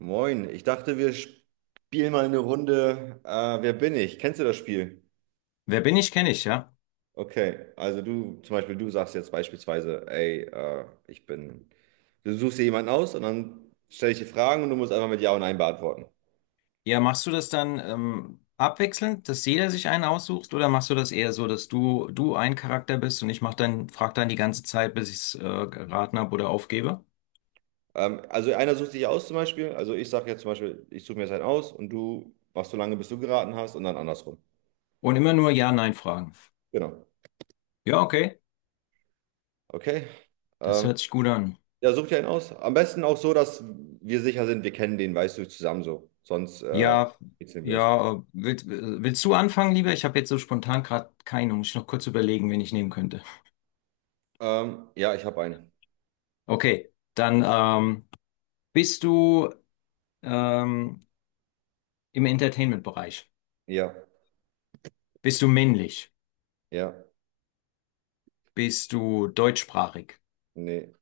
Moin, ich dachte, wir spielen mal eine Runde. Wer bin ich? Kennst du das Spiel? Wer bin ich, kenne ich, ja. Okay, also du, zum Beispiel, du sagst jetzt beispielsweise, ey, ich bin. Du suchst dir jemanden aus und dann stelle ich dir Fragen und du musst einfach mit Ja und Nein beantworten. Ja, machst du das dann abwechselnd, dass jeder sich einen aussucht, oder machst du das eher so, dass du ein Charakter bist und ich mach dann frag dann die ganze Zeit, bis ich's geraten habe oder aufgebe? Also einer sucht sich aus zum Beispiel. Also ich sage jetzt zum Beispiel, ich suche mir jetzt einen aus und du machst so lange, bis du geraten hast und dann andersrum. Und immer nur Ja-Nein fragen. Genau. Ja, okay, Okay. das Ähm, hört sich gut an. ja, such dir einen aus. Am besten auch so, dass wir sicher sind, wir kennen den, weißt du, zusammen so. Sonst Ja, kitzeln wir uns. ja, willst du anfangen, lieber? Ich habe jetzt so spontan gerade keinen. Muss ich noch kurz überlegen, wen ich nehmen könnte. Ja, ich habe einen. Okay, dann bist du ähm, im Entertainment-Bereich. Ja, Bist du männlich? ja, Bist du deutschsprachig? nee,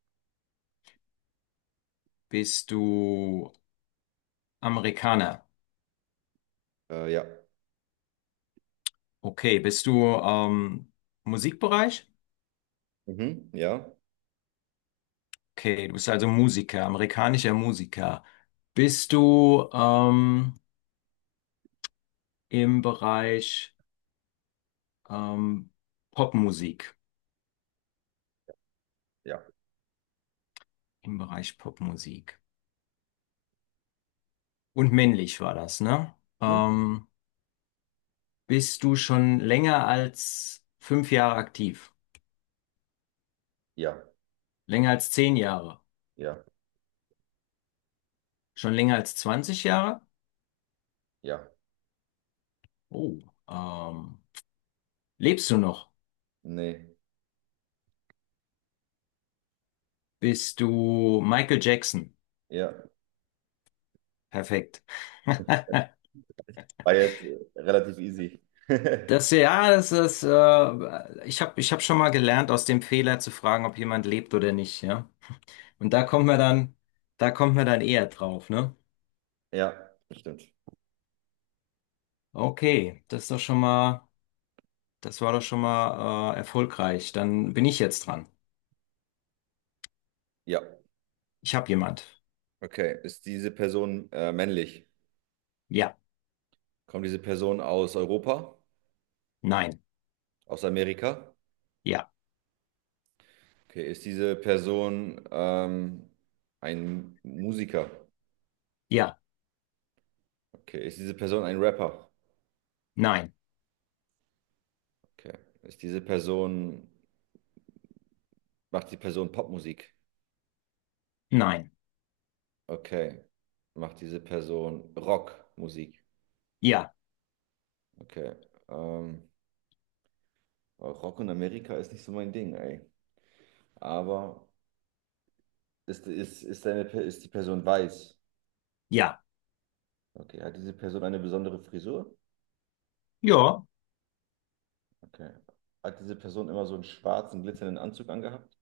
Bist du Amerikaner? Ja. Okay. Bist du Musikbereich? Mhm, ja, Okay, du bist also Musiker, amerikanischer Musiker. Bist du im Bereich ähm, Popmusik? ja, Im Bereich Popmusik. Und männlich war das, ne? mhm, Ähm, Bist du schon länger als 5 Jahre aktiv? ja, Länger als 10 Jahre? ja, Schon länger als 20 Jahre? ja, Oh, ähm, lebst du noch? nee, Bist du Michael Jackson? ja. Perfekt. War jetzt relativ easy. Das, ja, das ist, ich hab schon mal gelernt, aus dem Fehler zu fragen, ob jemand lebt oder nicht, ja. Und da kommt man dann eher drauf, ne? Ja, stimmt. Okay, das war doch schon mal, erfolgreich. Dann bin ich jetzt dran. Ja, Ich habe jemand. okay. Ist diese Person männlich? Ja, Kommt diese Person aus Europa? nein, Aus Amerika? ja, Okay, ist diese Person ein Musiker? ja, Okay, ist diese Person ein Rapper? nein, Okay, ist diese Person, macht die Person Popmusik? nein, Okay. Macht diese Person Rockmusik. ja, Okay. Ähm, Rock in Amerika ist nicht so mein Ding, ey. Aber deine, ist die Person weiß? ja, Okay. Hat diese Person eine besondere Frisur? ja, Okay. Hat diese Person immer so einen schwarzen, glitzernden Anzug angehabt?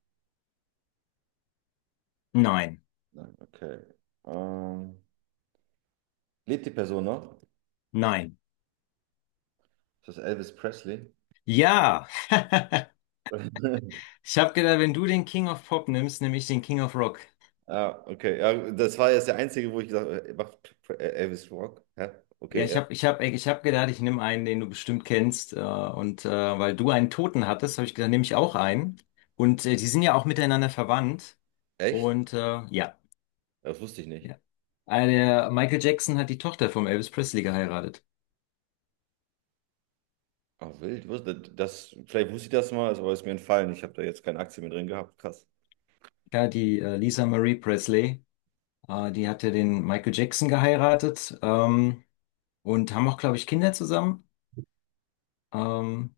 nein, Nein. Okay. Ähm, Lebt die Person noch? nein, Ist das Elvis Presley? ja. Ich habe gedacht, wenn du den King of Pop nimmst, nehme ich den King of Rock. Ah, okay. Ja, das war jetzt der einzige, wo ich gesagt habe, macht Elvis Rock? Hä? Ja, Okay, ich ja. habe ich hab, ich hab gedacht, ich nehme einen, den du bestimmt kennst. Weil du einen Toten hattest, habe ich gedacht, nehme ich auch einen. Und die sind ja auch miteinander verwandt. Echt? Und ja, Das wusste ich nicht. ja. Der Michael Jackson hat die Tochter vom Elvis Presley geheiratet. Ah, wild. Das, vielleicht wusste ich das mal, ist aber ist mir entfallen. Ich habe da jetzt keine Aktie mehr drin gehabt. Krass. Ja, die Lisa Marie Presley. Die hatte den Michael Jackson geheiratet, und haben auch, glaube ich, Kinder zusammen. Ähm,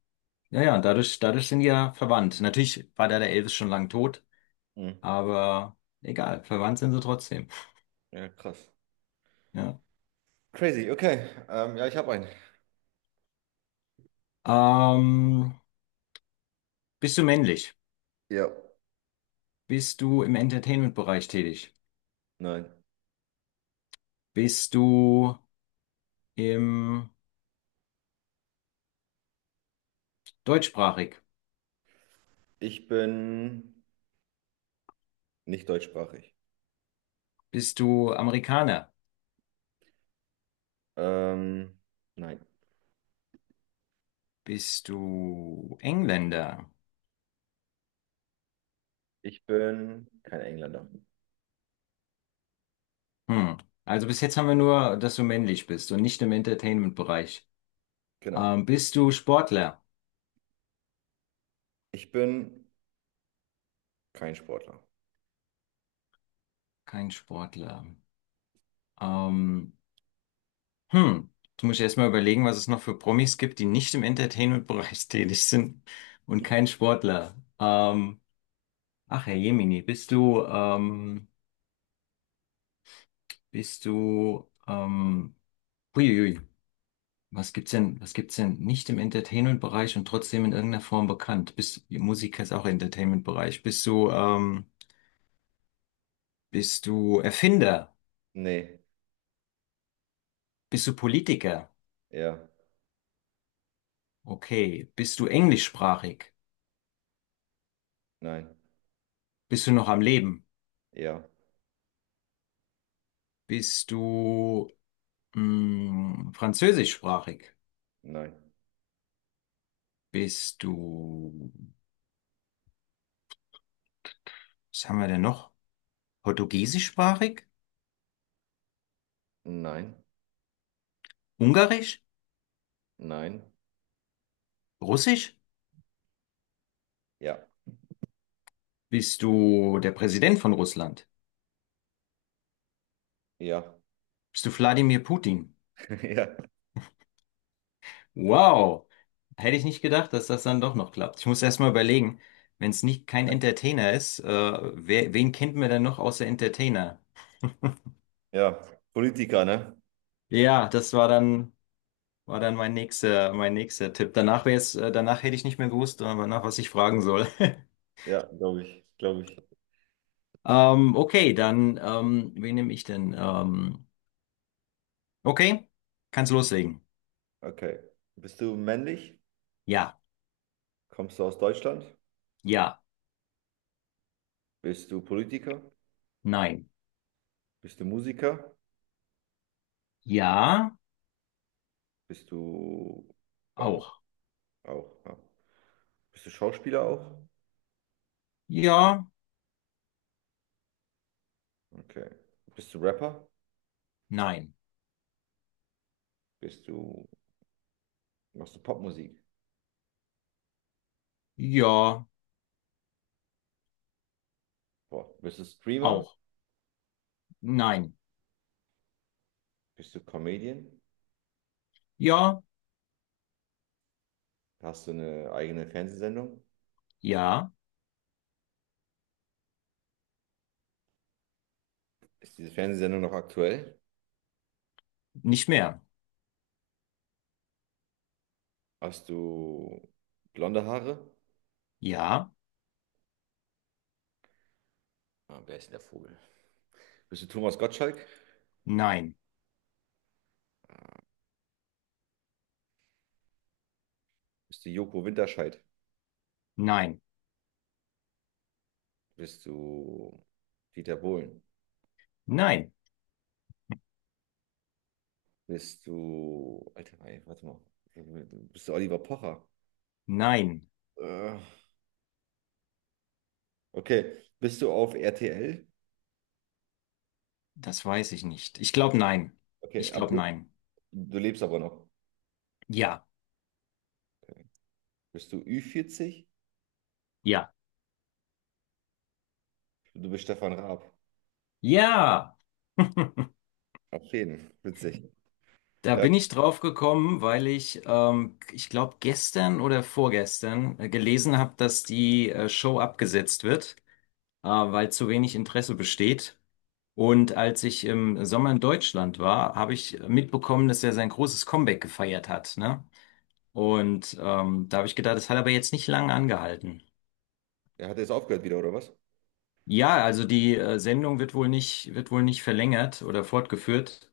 Ja, ja, dadurch sind die ja verwandt. Natürlich war da der Elvis schon lang tot, Mhm. aber egal, verwandt sind sie trotzdem. Ja, krass. Ja. Crazy, okay. Ja, ich habe einen. Ähm, Bist du männlich? Ja. Bist du im Entertainment-Bereich tätig? Nein. Bist du im deutschsprachig? Ich bin nicht deutschsprachig. Bist du Amerikaner? Ähm, nein. Bist du Engländer? Ich bin kein Engländer. Hm. Also bis jetzt haben wir nur, dass du männlich bist und nicht im Entertainment-Bereich. Genau. Bist du Sportler? Ich bin kein Sportler. Kein Sportler. Ähm, Hm, du musst erst mal überlegen, was es noch für Promis gibt, die nicht im Entertainment-Bereich tätig sind und kein Sportler. Ach, Herr Jemini, bist du, ähm, huiuiui, was gibt's denn nicht im Entertainment-Bereich und trotzdem in irgendeiner Form bekannt? Bist, Musiker ist auch Entertainment-Bereich. Bist du Erfinder? Nee. Bist du Politiker? Ja. Okay. Bist du englischsprachig? Nein. Bist du noch am Leben? Ja. Bist du, französischsprachig? Nein. Bist du, was haben wir denn noch? Portugiesischsprachig? Nein. Ungarisch? Nein. Russisch? Ja. Bist du der Präsident von Russland? Ja. Bist du Wladimir Putin? Ja. Wow! Hätte ich nicht gedacht, dass das dann doch noch klappt. Ich muss erst mal überlegen, wenn es nicht kein Entertainer ist, wen kennt man denn noch außer Entertainer? Ja. Politiker, ne? Ja, das war dann war dann mein nächster Tipp. Danach wäre es, danach hätte ich nicht mehr gewusst, nach was ich fragen soll. Ja, glaube ich. Glaube ich. Okay, dann, wen nehme ich denn? Okay, kannst loslegen. Okay. Bist du männlich? Ja, Kommst du aus Deutschland? ja, Bist du Politiker? nein. Bist du Musiker? Ja, Bist du ähm, auch. auch? Ja. Bist du Schauspieler auch? Ja, Okay. Bist du Rapper? nein. Bist du, machst du Popmusik? Ja, Boah. Bist du Streamer? auch. Nein. Bist du Comedian? Ja, Hast du eine eigene Fernsehsendung? ja, Ist diese Fernsehsendung noch aktuell? nicht mehr. Hast du blonde Haare? Ja, Ah, wer ist denn der Vogel? Bist du Thomas Gottschalk? nein, Bist du Joko Winterscheid? nein, Bist du Dieter Bohlen? nein, Bist du. Alter, warte mal. Bist du Oliver Pocher? nein. Äh, Okay. Bist du auf RTL? Das weiß ich nicht. Ich glaube nein. Okay, Ich glaube aber nein. du lebst aber noch. Ja. Okay. Bist du ü 40? Ja. Du bist Stefan Raab. Ja, Auf jeden. Witzig. da Ja, bin ich drauf gekommen, weil ich, ich glaube, gestern oder vorgestern gelesen habe, dass die Show abgesetzt wird, weil zu wenig Interesse besteht. Und als ich im Sommer in Deutschland war, habe ich mitbekommen, dass er sein großes Comeback gefeiert hat, ne? Und da habe ich gedacht, das hat aber jetzt nicht lange angehalten. er hat jetzt aufgehört wieder, oder was? Ja, also die Sendung wird wohl nicht verlängert oder fortgeführt.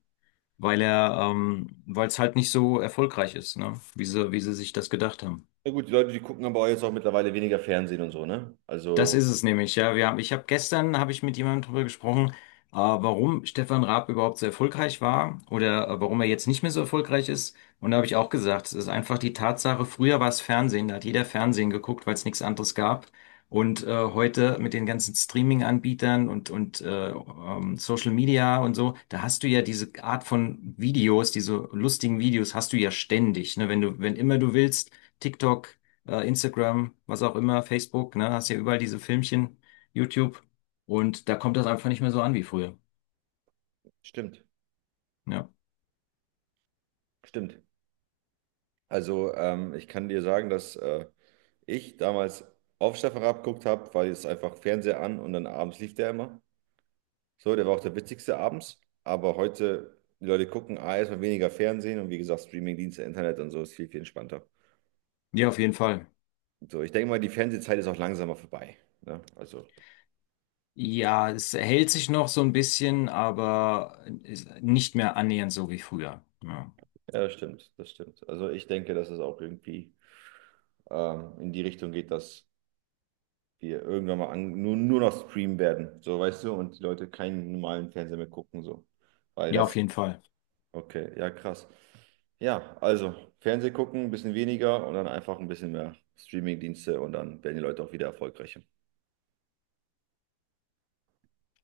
Weil er, weil es halt nicht so erfolgreich ist, ne? Wie sie sich das gedacht haben. Na gut, die Leute, die gucken aber auch jetzt auch mittlerweile weniger Fernsehen und so, ne? Das Also, ist es nämlich, ja. Ich habe gestern habe ich mit jemandem darüber gesprochen, warum Stefan Raab überhaupt so erfolgreich war oder warum er jetzt nicht mehr so erfolgreich ist. Und da habe ich auch gesagt, es ist einfach die Tatsache, früher war es Fernsehen, da hat jeder Fernsehen geguckt, weil es nichts anderes gab. Und heute mit den ganzen Streaming-Anbietern und Social Media und so, da hast du ja diese Art von Videos, diese lustigen Videos hast du ja ständig, ne? Wenn immer du willst, TikTok, Instagram, was auch immer, Facebook, ne, hast ja überall diese Filmchen, YouTube. Und da kommt das einfach nicht mehr so an wie früher. stimmt. Ja, Stimmt. Also, ich kann dir sagen, dass ich damals auf Stefan Raab geguckt habe, weil jetzt einfach Fernseher an und dann abends lief der immer. So, der war auch der witzigste abends. Aber heute, die Leute gucken A, erstmal weniger Fernsehen und wie gesagt, Streamingdienste, Internet und so ist viel, viel entspannter. ja, auf jeden Fall. So, ich denke mal, die Fernsehzeit ist auch langsamer vorbei. Ne? Also, Ja, es hält sich noch so ein bisschen, aber ist nicht mehr annähernd so wie früher. Ja, ja, das stimmt, das stimmt. Also, ich denke, dass es auch irgendwie in die Richtung geht, dass wir irgendwann mal an, nur noch streamen werden. So, weißt du, und die Leute keinen normalen Fernseher mehr gucken, so. Weil ja, auf das jeden Fall. okay, ja, krass. Ja, also Fernseh gucken, ein bisschen weniger und dann einfach ein bisschen mehr Streamingdienste und dann werden die Leute auch wieder erfolgreicher.